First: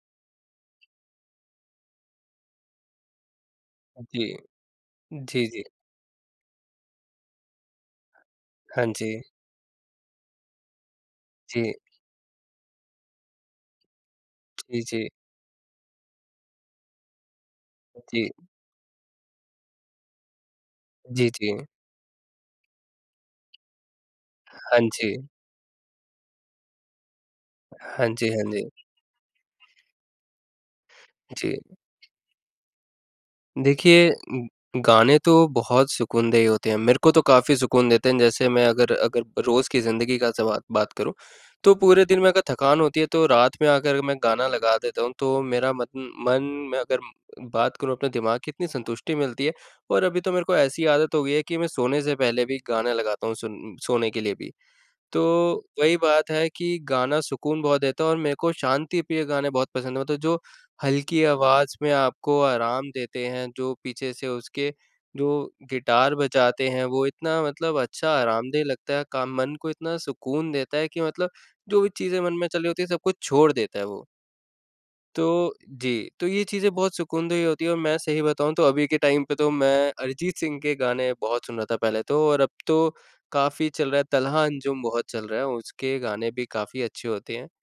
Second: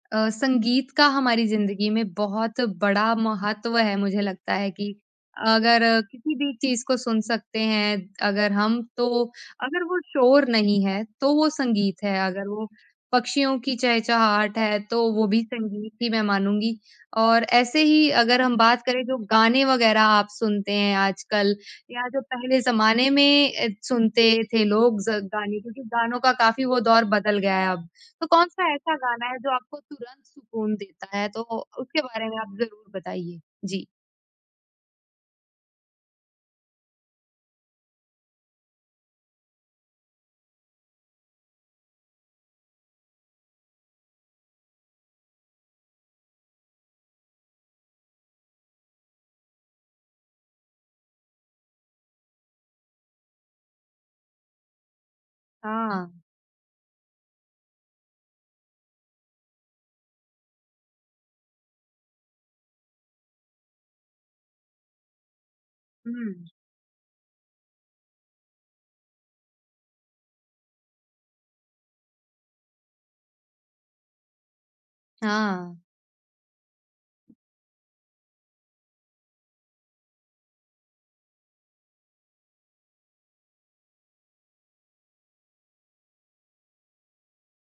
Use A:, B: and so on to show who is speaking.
A: अ, संगीत का हमारी ज़िंदगी में बहुत बड़ा महत्व है।
B: हाँ
A: मुझे
B: जी।
A: लगता है कि
B: जी, जी।
A: अगर किसी भी चीज़ को सुन सकते हैं अगर हम,
B: हाँ जी।
A: तो अगर वो शोर नहीं है, तो वो
B: जी।
A: संगीत है। अगर वो पक्षियों की चहचहाट है,
B: जी,
A: तो
B: जी।
A: वो भी संगीत ही मैं मानूँगी। और ऐसे
B: हाँ
A: ही
B: जी।
A: अगर हम बात करें जो गाने वग़ैरह आप सुनते हैं
B: जी,
A: आजकल
B: जी।
A: या जो पहले ज़माने में सुनते थे
B: हाँ
A: लोग
B: जी।
A: ज गाने क्योंकि गानों का काफ़ी वो दौर बदल गया है अब।
B: हाँ जी,
A: तो
B: हाँ जी।
A: कौन-सा ऐसा गाना है जो आपको तुरंत सुकून देता है? तो
B: जी।
A: उसके बारे में आप ज़रूर बताइए। जी।
B: देखिए गाने तो बहुत सुकूनदेह होते हैं। मेरे को तो काफ़ी सुकून देते हैं, जैसे मैं अगर अगर रोज़ की ज़िंदगी का सबा बात करूँ तो पूरे दिन में अगर थकान होती है तो रात में आकर मैं गाना लगा देता हूँ, तो मेरा मत मन में अगर बात करूँ अपने दिमाग़ की, इतनी संतुष्टि मिलती है। और अभी तो मेरे को ऐसी आदत हो गई है कि मैं सोने से पहले भी गाने लगाता हूँ, सुन सोने के लिए भी। तो वही
A: हाँ।
B: बात है कि गाना सुकून बहुत देता है और मेरे को शांतिप्रिय गाने बहुत पसंद हैं मतलब जो हल्की आवाज़ में आपको आराम देते हैं, जो पीछे से उसके जो गिटार
A: हुँ।
B: बजाते हैं, वो इतना मतलब अच्छा आरामदेह लगता है काम मन को इतना सुकून देता है कि मतलब जो भी चीज़ें मन में चल रही होती हैं सब कुछ छोड़ देता है वो। तो
A: हाँ।
B: जी। तो ये चीज़ें बहुत सुकूनदेह होती हैं और मैं सही बताऊँ तो अभी के टाइम पे तो मैं अरिजीत सिंह के गाने बहुत सुन रहा था पहले तो और अब तो काफ़ी चल रहा है, तलहा अंजुम बहुत चल रहा है, उसके गाने भी काफ़ी अच्छे होते हैं।